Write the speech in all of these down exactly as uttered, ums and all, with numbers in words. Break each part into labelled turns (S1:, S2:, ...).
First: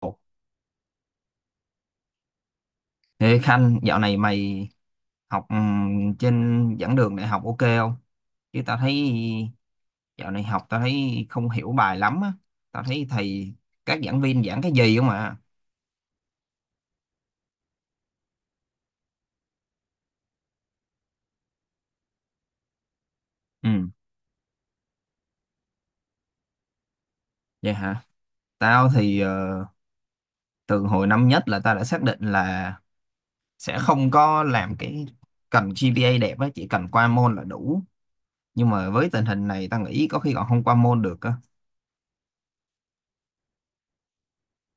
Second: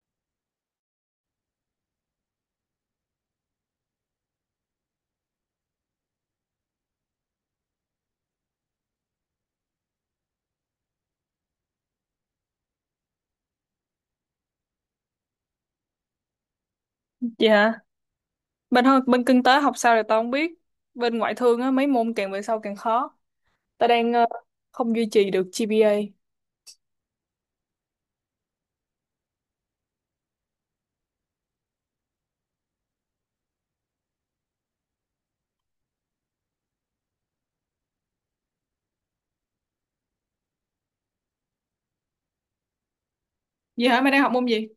S1: Ồ, ê Khanh, dạo này mày học ừm, trên giảng đường đại học ok không? Chứ tao thấy dạo này học tao thấy không hiểu bài lắm á. Tao thấy thầy các giảng viên giảng cái gì không à?
S2: Vậy hả? Bên ho- bên kinh tế học sao thì tao không biết. Bên ngoại thương á mấy môn càng về sau càng khó. Tao
S1: Ừ,
S2: đang ờ, không duy trì được giê pê a.
S1: vậy hả? Tao thì ờ, từ hồi năm nhất là tao đã xác định là sẽ không có làm cái cần giê pê a đẹp á, chỉ cần qua môn là đủ. Nhưng mà với tình hình này tao nghĩ có khi còn không qua môn được á.
S2: Vậy hả? Mày đang học môn gì?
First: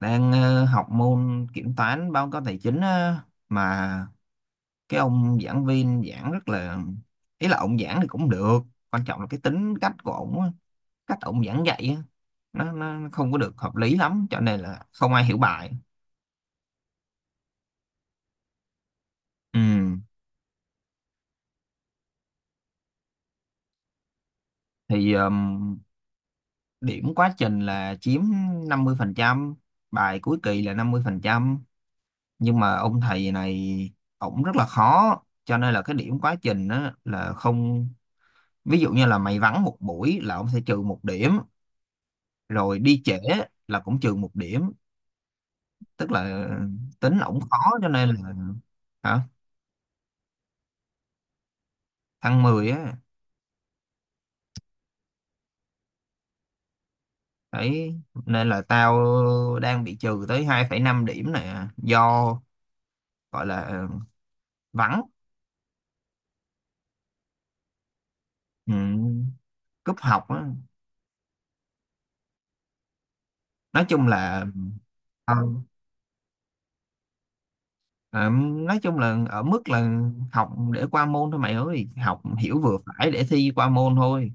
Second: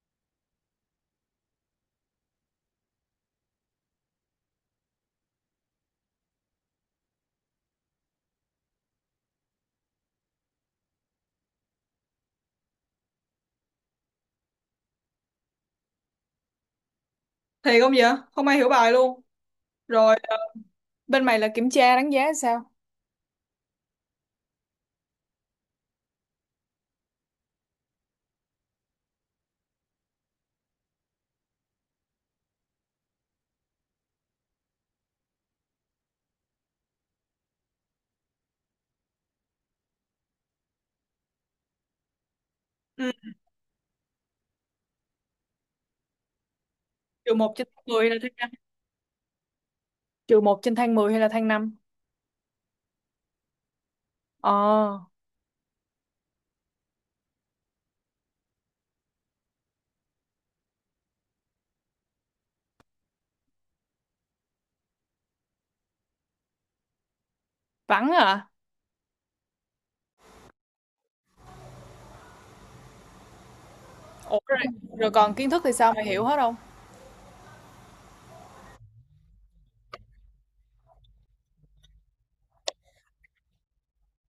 S1: Đang ờ, học môn kiểm toán báo cáo tài chính á, mà cái ông giảng viên giảng rất là ý là ông giảng thì cũng được, quan trọng là cái tính cách của ông á, cách ông giảng dạy á, nó, nó nó không có được hợp lý lắm cho nên là không ai hiểu bài.
S2: Thiệt không vậy? Không ai hiểu bài luôn.
S1: Ừ.
S2: Rồi, ờ, bên mày là kiểm tra đánh giá sao?
S1: Thì um, điểm quá trình là chiếm năm mươi phần trăm, bài cuối kỳ là năm mươi phần trăm, nhưng mà ông thầy này ổng rất là khó cho nên là cái điểm quá trình á, là không, ví dụ như là mày vắng một buổi là ông sẽ trừ một điểm, rồi đi
S2: Ừ,
S1: trễ là cũng trừ một điểm, tức là tính
S2: trừ
S1: ổng
S2: một
S1: khó
S2: trên tháng
S1: cho nên
S2: mười là thế
S1: là
S2: nào?
S1: hả
S2: Trừ một trên thang mười hay là thang năm.
S1: thăng mười á.
S2: Ờ,
S1: Đấy nên là tao đang bị trừ tới hai phẩy năm điểm nè do gọi là vắng.
S2: vắng à.
S1: Ừ, cúp học á, nói chung
S2: Ủa
S1: là
S2: rồi, rồi còn
S1: ờ,
S2: kiến thức thì sao mày hiểu hết không?
S1: ờ, nói chung là ở mức là học để qua môn thôi mày ơi, học hiểu vừa phải để thi qua môn thôi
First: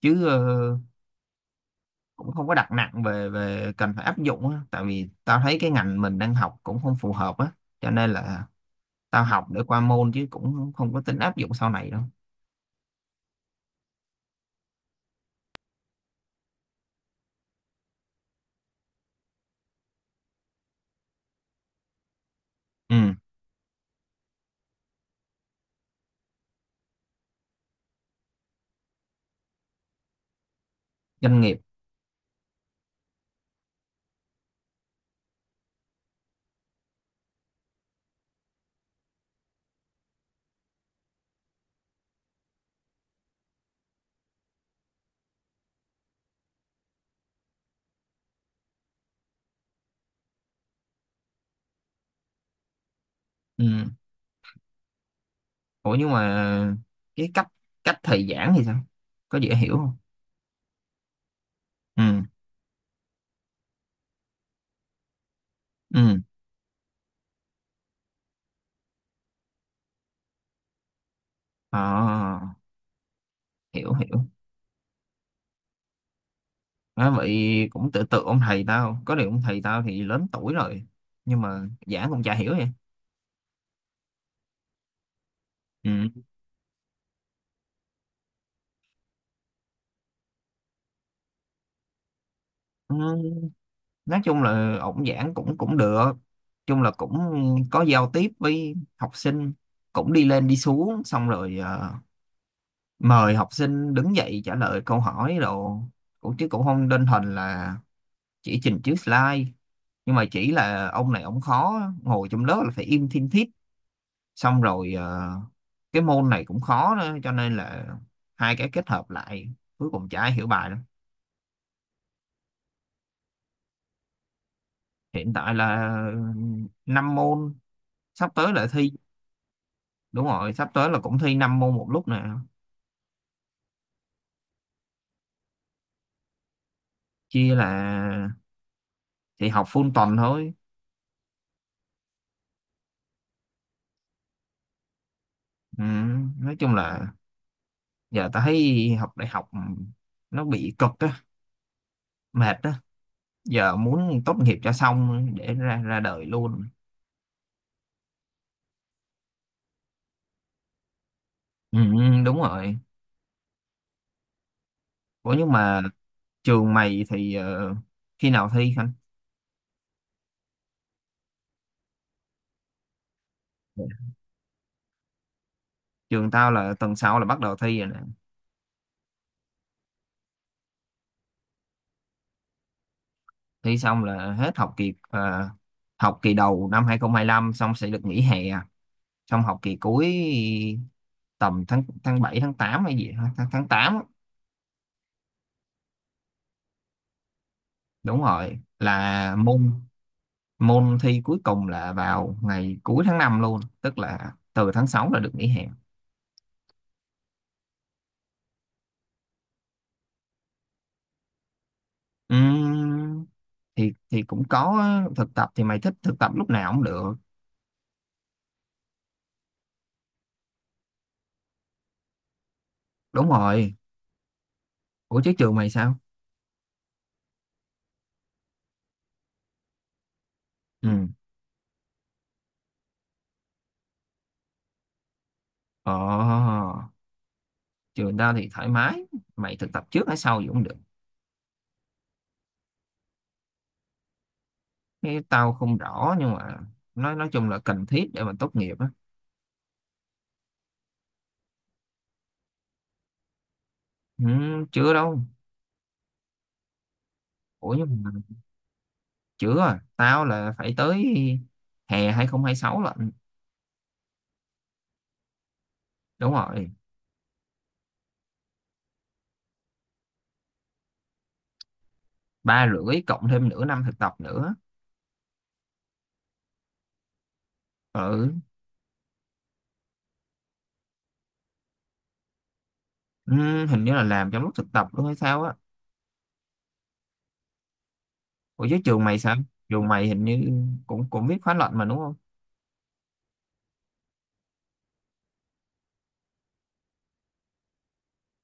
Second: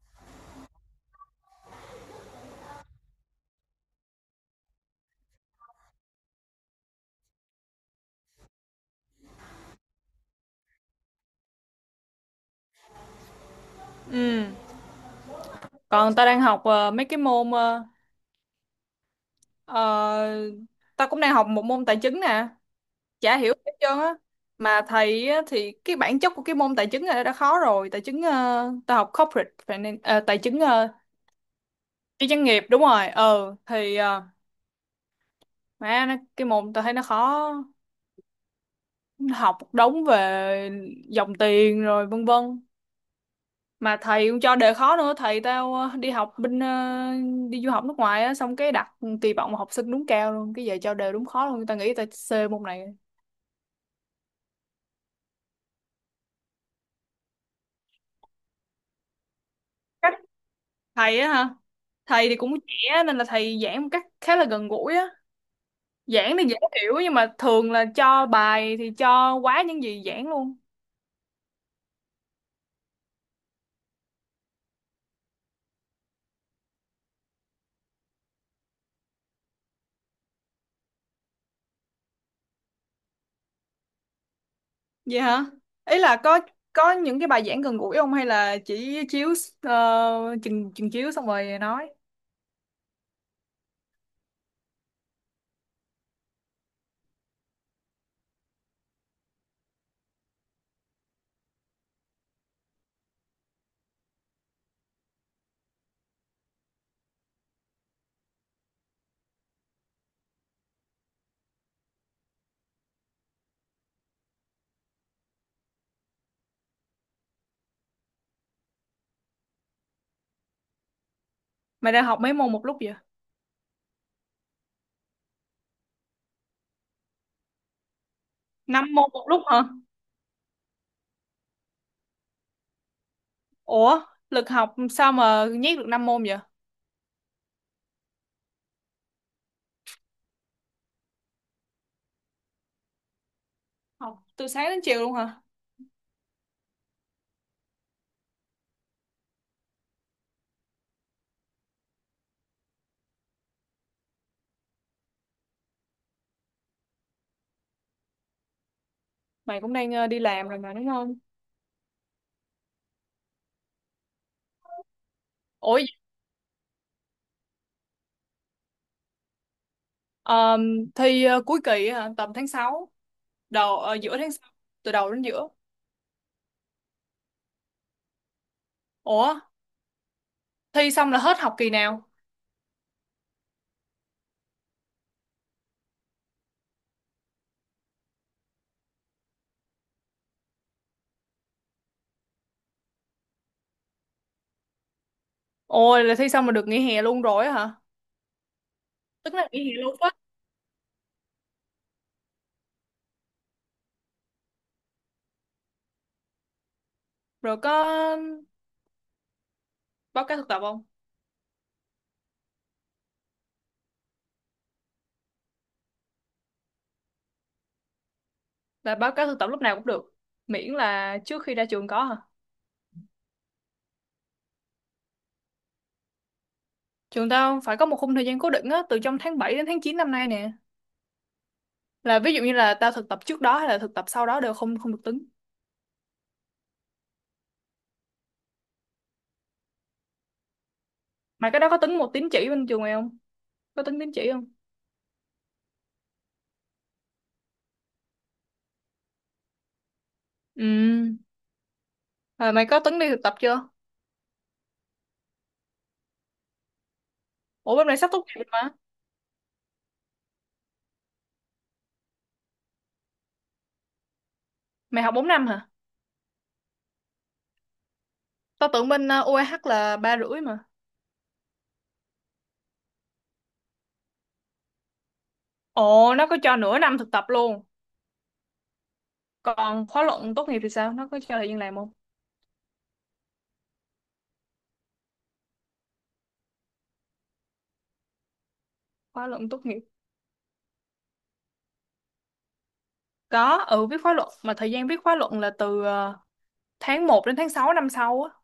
S1: chứ ờ, cũng không có đặt nặng về về cần phải áp dụng á, tại vì tao thấy cái ngành mình đang học cũng không phù hợp á cho nên là tao học để qua môn chứ cũng không có tính áp dụng sau này đâu.
S2: Ừ. Còn tao đang học ờ, mấy cái môn ờ, ờ, tao cũng đang học một môn tài chính nè.
S1: Ừ.
S2: Chả hiểu hết trơn á, mà thầy á, thì cái bản chất của cái môn tài chính này đã khó rồi. Tài chính ờ, tao học corporate finance ờ, tài chính ờ,
S1: Doanh nghiệp.
S2: cái doanh nghiệp đúng rồi. Ờ thì ờ, mẹ nó, cái môn tao thấy nó khó. Nó học một đống về dòng tiền rồi vân vân, mà thầy cũng cho đề khó nữa. Thầy tao ờ, đi học bên ờ, đi du học nước ngoài á, xong cái đặt kỳ vọng học sinh đúng cao luôn, cái giờ cho đề đúng khó luôn, tao nghĩ tao C môn này.
S1: Ừ. Ủa nhưng mà cái cách, cách thầy giảng thì sao, có dễ hiểu không?
S2: Cách thầy á hả?
S1: Ừ.
S2: Thầy thì cũng trẻ nên là thầy giảng một cách khá là gần gũi á,
S1: Ừ.
S2: giảng thì dễ hiểu nhưng mà thường là cho bài thì cho quá những gì giảng luôn.
S1: À, hiểu hiểu. À, vậy cũng tự tự ông thầy tao, có điều ông thầy tao thì lớn tuổi rồi nhưng mà giảng cũng chả hiểu vậy.
S2: Vậy hả? Ý
S1: Ừ.
S2: là có có những cái bài giảng gần gũi không hay là chỉ chiếu uh, chừng chừng chiếu xong rồi nói.
S1: Ừ. Nói chung là ổng giảng cũng cũng được, chung là cũng có giao tiếp với học sinh, cũng đi lên đi xuống xong rồi ờ, mời học sinh đứng dậy trả lời câu hỏi đồ, cũng chứ cũng không đơn thuần là chỉ trình chiếu slide, nhưng mà chỉ là ông này ông khó, ngồi trong lớp là phải im thiên thít, xong rồi ờ, cái môn này cũng khó nữa cho nên là hai cái kết hợp lại cuối cùng chả ai hiểu bài đâu.
S2: Mày đang học mấy môn một lúc vậy?
S1: Hiện tại là năm môn, sắp tới là thi.
S2: Năm môn một lúc hả?
S1: Đúng rồi, sắp tới là cũng thi năm môn một lúc nè.
S2: Ủa, lực học sao mà nhét được năm môn vậy?
S1: Chia là thì học full tuần thôi.
S2: Học từ sáng đến chiều luôn hả?
S1: Ừ, nói chung là giờ tao thấy học đại học nó bị cực á, mệt á, giờ muốn tốt nghiệp cho xong để ra ra đời luôn.
S2: Mày cũng đang ờ, đi làm rồi mà đúng không?
S1: Ừ, đúng rồi. Ủa nhưng
S2: Ủa,
S1: mà
S2: vậy-
S1: trường mày thì ờ, khi nào thi anh?
S2: ờm, thi ờ, cuối kỳ hả? Tầm tháng sáu, đầu ờ, giữa tháng sáu, từ đầu đến giữa.
S1: Trường tao là tuần sau là bắt đầu thi rồi nè.
S2: Ủa, thi xong là hết học kỳ nào?
S1: Thi xong là hết học kỳ ờ, học kỳ đầu năm hai không hai lăm, xong sẽ được nghỉ hè, xong học kỳ cuối tầm tháng tháng bảy tháng tám hay gì hả? Tháng tháng tám á.
S2: Ôi là thi xong mà được nghỉ hè luôn rồi á hả?
S1: Đúng rồi, là
S2: Tức là nghỉ
S1: môn
S2: hè luôn á.
S1: môn thi cuối cùng là vào ngày cuối tháng năm luôn, tức là từ tháng sáu là được nghỉ hè.
S2: Rồi có báo cáo thực tập không?
S1: Ừm, thì thì cũng có, thực tập thì mày thích thực tập lúc nào cũng được.
S2: Là báo cáo thực tập lúc nào cũng được. Miễn là trước khi ra trường có hả?
S1: Đúng rồi, ủa chứ trường mày sao?
S2: Trường tao phải có một khung thời gian cố định á, từ trong tháng bảy đến tháng chín năm nay nè.
S1: Ừ.
S2: Là ví dụ như là tao thực tập trước đó hay là thực tập sau đó đều không không được tính.
S1: Ờ. Trường tao thì thoải mái, mày thực tập trước hay sau gì cũng được.
S2: Mày cái đó có tính một tín chỉ bên trường mày không? Có tính tín chỉ không?
S1: Cái tao không rõ nhưng mà nói nói chung là cần thiết để mà tốt nghiệp á.
S2: Ừ. Rồi mày có tính đi thực tập chưa?
S1: Ừm, chưa đâu, ủa
S2: Ủa, bên này
S1: nhưng mà
S2: sắp tốt nghiệp rồi mà.
S1: chưa à. Tao là phải tới hè hai không hai sáu lận.
S2: Mày học bốn năm hả?
S1: Đúng rồi,
S2: Tao tưởng bên uh, u a hát là ba rưỡi mà.
S1: ba rưỡi cộng thêm nửa năm thực tập nữa.
S2: Ồ, nó có cho nửa năm thực tập luôn.
S1: Ừ.
S2: Còn khóa luận tốt nghiệp thì sao? Nó có cho thời gian làm không?
S1: Ừ, hình như là làm trong lúc thực tập luôn hay sao á, ủa chứ trường mày
S2: Khóa
S1: sao,
S2: luận tốt nghiệp.
S1: trường mày hình như cũng cũng viết khóa luận mà đúng không?
S2: Có, ừ, viết khóa luận. Mà thời gian viết khóa luận là từ ờ, tháng một đến tháng sáu năm sau á.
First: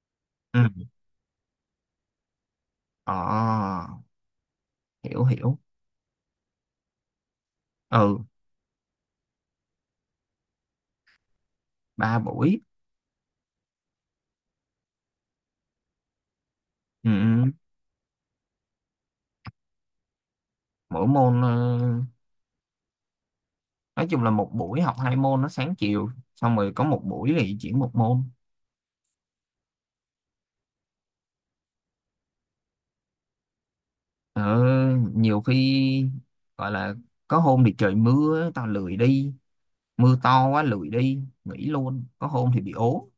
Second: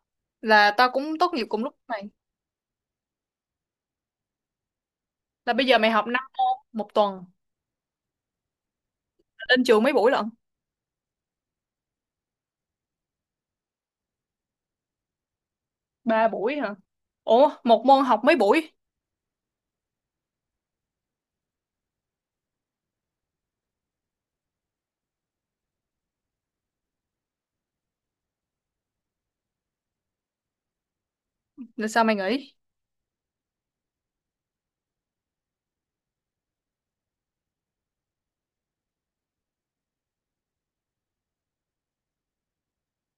S2: Là
S1: Ừ.
S2: tao cũng tốt nghiệp cùng lúc mày.
S1: Ờ. Hiểu
S2: Là
S1: hiểu.
S2: bây giờ mày học năm môn một tuần.
S1: Ừ.
S2: Lên trường mấy buổi lận?
S1: Ba buổi.
S2: Ba buổi hả?
S1: Ừ.
S2: Ủa,
S1: Ừ.
S2: một môn học mấy buổi?
S1: Mỗi môn ờ, nói chung là một buổi học hai môn nó sáng chiều, xong rồi có một buổi thì chỉ một môn.
S2: Là sao mày nghỉ?
S1: Ừ. Nhiều khi gọi là có hôm thì trời mưa tao lười đi, mưa to quá lười đi nghỉ luôn, có hôm thì bị ốm.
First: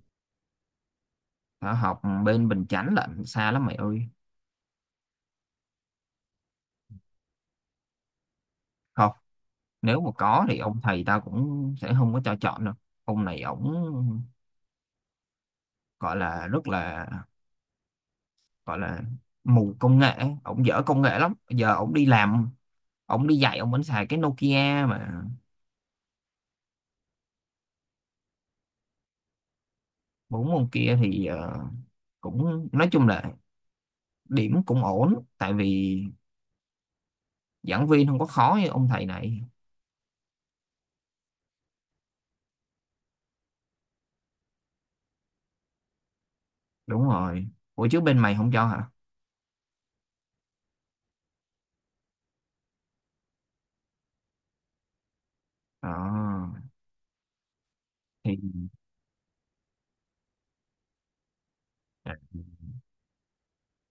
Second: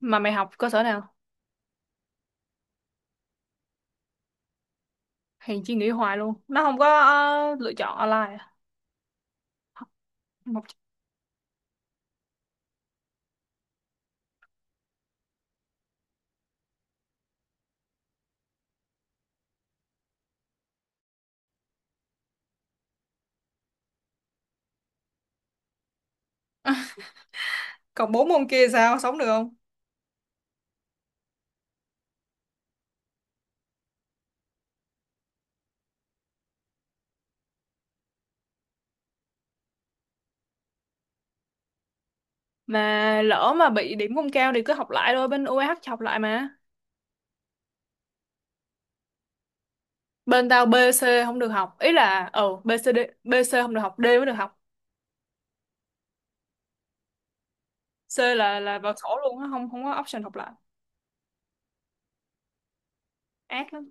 S2: Mà mày học cơ sở nào?
S1: Hả, học bên Bình Chánh lận, xa lắm mày ơi.
S2: Hèn chi nghỉ hoài luôn. Nó không có ờ, lựa chọn online à?
S1: Không, nếu mà có thì
S2: Học...
S1: ông thầy tao cũng sẽ không có cho chọn đâu. Ông này ổng gọi là rất là gọi là mù công nghệ, ổng dở công nghệ lắm, giờ ổng đi làm, ổng đi dạy ổng vẫn xài cái Nokia mà.
S2: Còn bốn môn kia sao? Sống được không?
S1: Bốn ông kia thì ờ, cũng nói chung là điểm cũng ổn tại vì giảng viên không có khó như ông thầy này.
S2: Mà lỡ mà bị điểm không cao thì cứ học lại thôi. Bên u a hát học lại mà.
S1: Đúng rồi, ủa chứ bên mày không cho hả?
S2: Bên tao B C không được học, ý là ừ B C D, B C không được học, D mới được học.
S1: Ờ,
S2: C
S1: thì
S2: là là vào sổ luôn á, không không có option học lại,
S1: à,
S2: ác lắm.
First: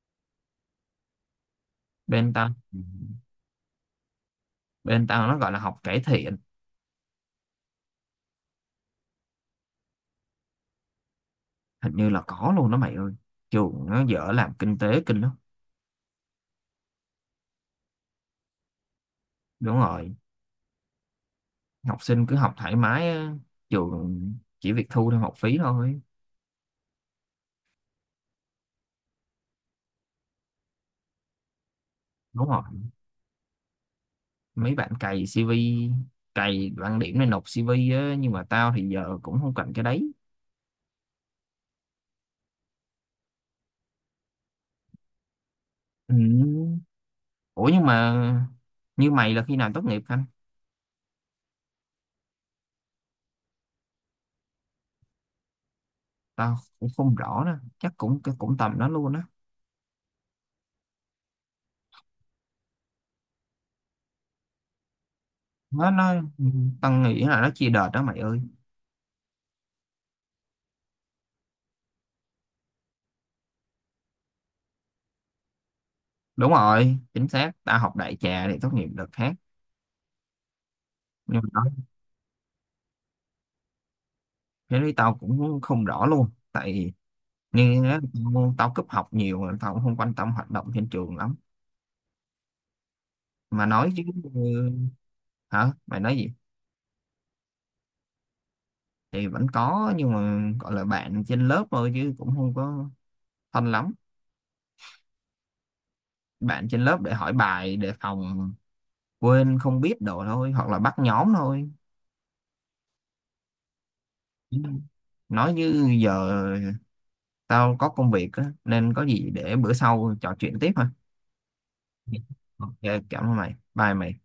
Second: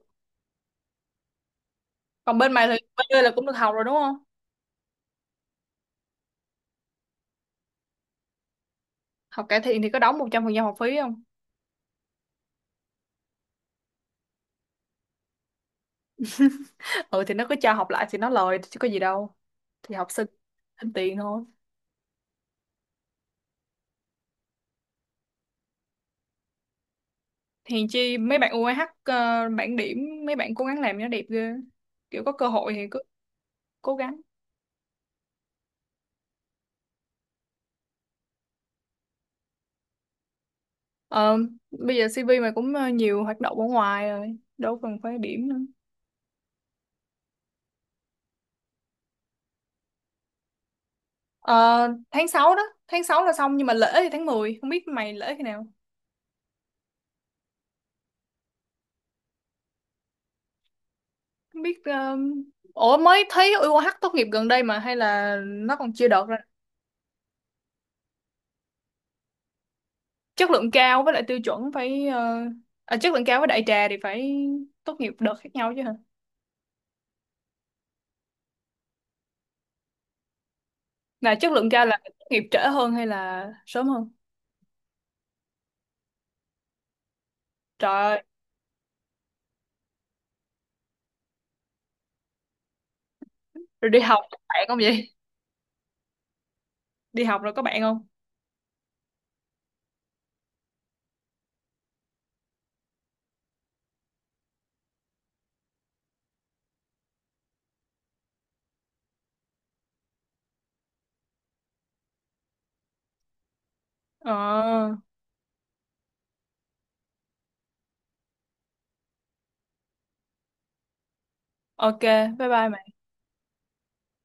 S1: bên
S2: Còn
S1: tao,
S2: bên mày thì B là cũng được học rồi đúng không?
S1: bên tao nó gọi là học cải thiện.
S2: Học cải thiện thì có đóng một trăm phần trăm học phí không?
S1: Hình như là có luôn đó mày ơi, trường nó dở làm kinh tế kinh lắm.
S2: Ừ, thì nó cứ cho học lại thì nó lời chứ có gì đâu.
S1: Đúng
S2: Thì học
S1: rồi,
S2: sinh thêm tiền thôi.
S1: học sinh cứ học thoải mái á, trường chỉ việc thu thêm học phí thôi.
S2: Hèn chi mấy bạn u a hát ờ, bảng điểm mấy bạn cố gắng làm cho nó đẹp ghê, kiểu có cơ
S1: Đúng rồi,
S2: hội thì cứ cố gắng.
S1: mấy bạn cày xê vê, cày bảng điểm này nộp xê vê á, nhưng mà tao thì giờ cũng không cần cái đấy.
S2: Ờ, bây giờ xê vê mày cũng ờ, nhiều hoạt động ở ngoài rồi đâu cần phải điểm nữa.
S1: Ừ. Ủa nhưng mà như mày là khi nào tốt nghiệp anh?
S2: Ờ, tháng sáu đó, tháng sáu là xong nhưng mà lễ thì tháng mười không biết mày lễ khi nào.
S1: Tao cũng không rõ nữa, chắc cũng cũng tầm đó luôn á.
S2: Không biết um, ủa mới thấy u ô hát tốt nghiệp gần đây mà hay là nó
S1: nó
S2: còn chưa
S1: nó
S2: đợt ra.
S1: ừ, tao nghĩ là nó chia đợt đó mày ơi.
S2: Chất lượng cao với lại tiêu chuẩn phải ờ, à, chất lượng cao với đại trà thì phải tốt nghiệp đợt khác nhau chứ hả?
S1: Đúng rồi, chính xác, tao học đại trà để tốt nghiệp đợt khác.
S2: Là
S1: Nhưng mà
S2: chất lượng
S1: đó
S2: cao là tốt nghiệp trễ hơn hay là sớm hơn?
S1: cái lý tao cũng không rõ luôn, tại như
S2: Trời
S1: á,
S2: ơi,
S1: tao, tao cúp học nhiều mà tao cũng không quan tâm hoạt động trên trường lắm, mà
S2: rồi
S1: nói
S2: đi
S1: chứ.
S2: học có bạn
S1: Ừ,
S2: không vậy?
S1: hả mày nói gì?
S2: Đi học rồi có bạn không?
S1: Thì vẫn có nhưng mà gọi là bạn trên lớp thôi chứ cũng không có thân lắm, bạn trên lớp để hỏi bài để phòng quên không biết đồ thôi, hoặc là bắt nhóm thôi.
S2: Ờ,
S1: Nói như giờ tao có công việc á, nên có gì để bữa sau trò chuyện tiếp ha.
S2: ok, bye bye mày.
S1: Ok cảm ơn mày, bye mày.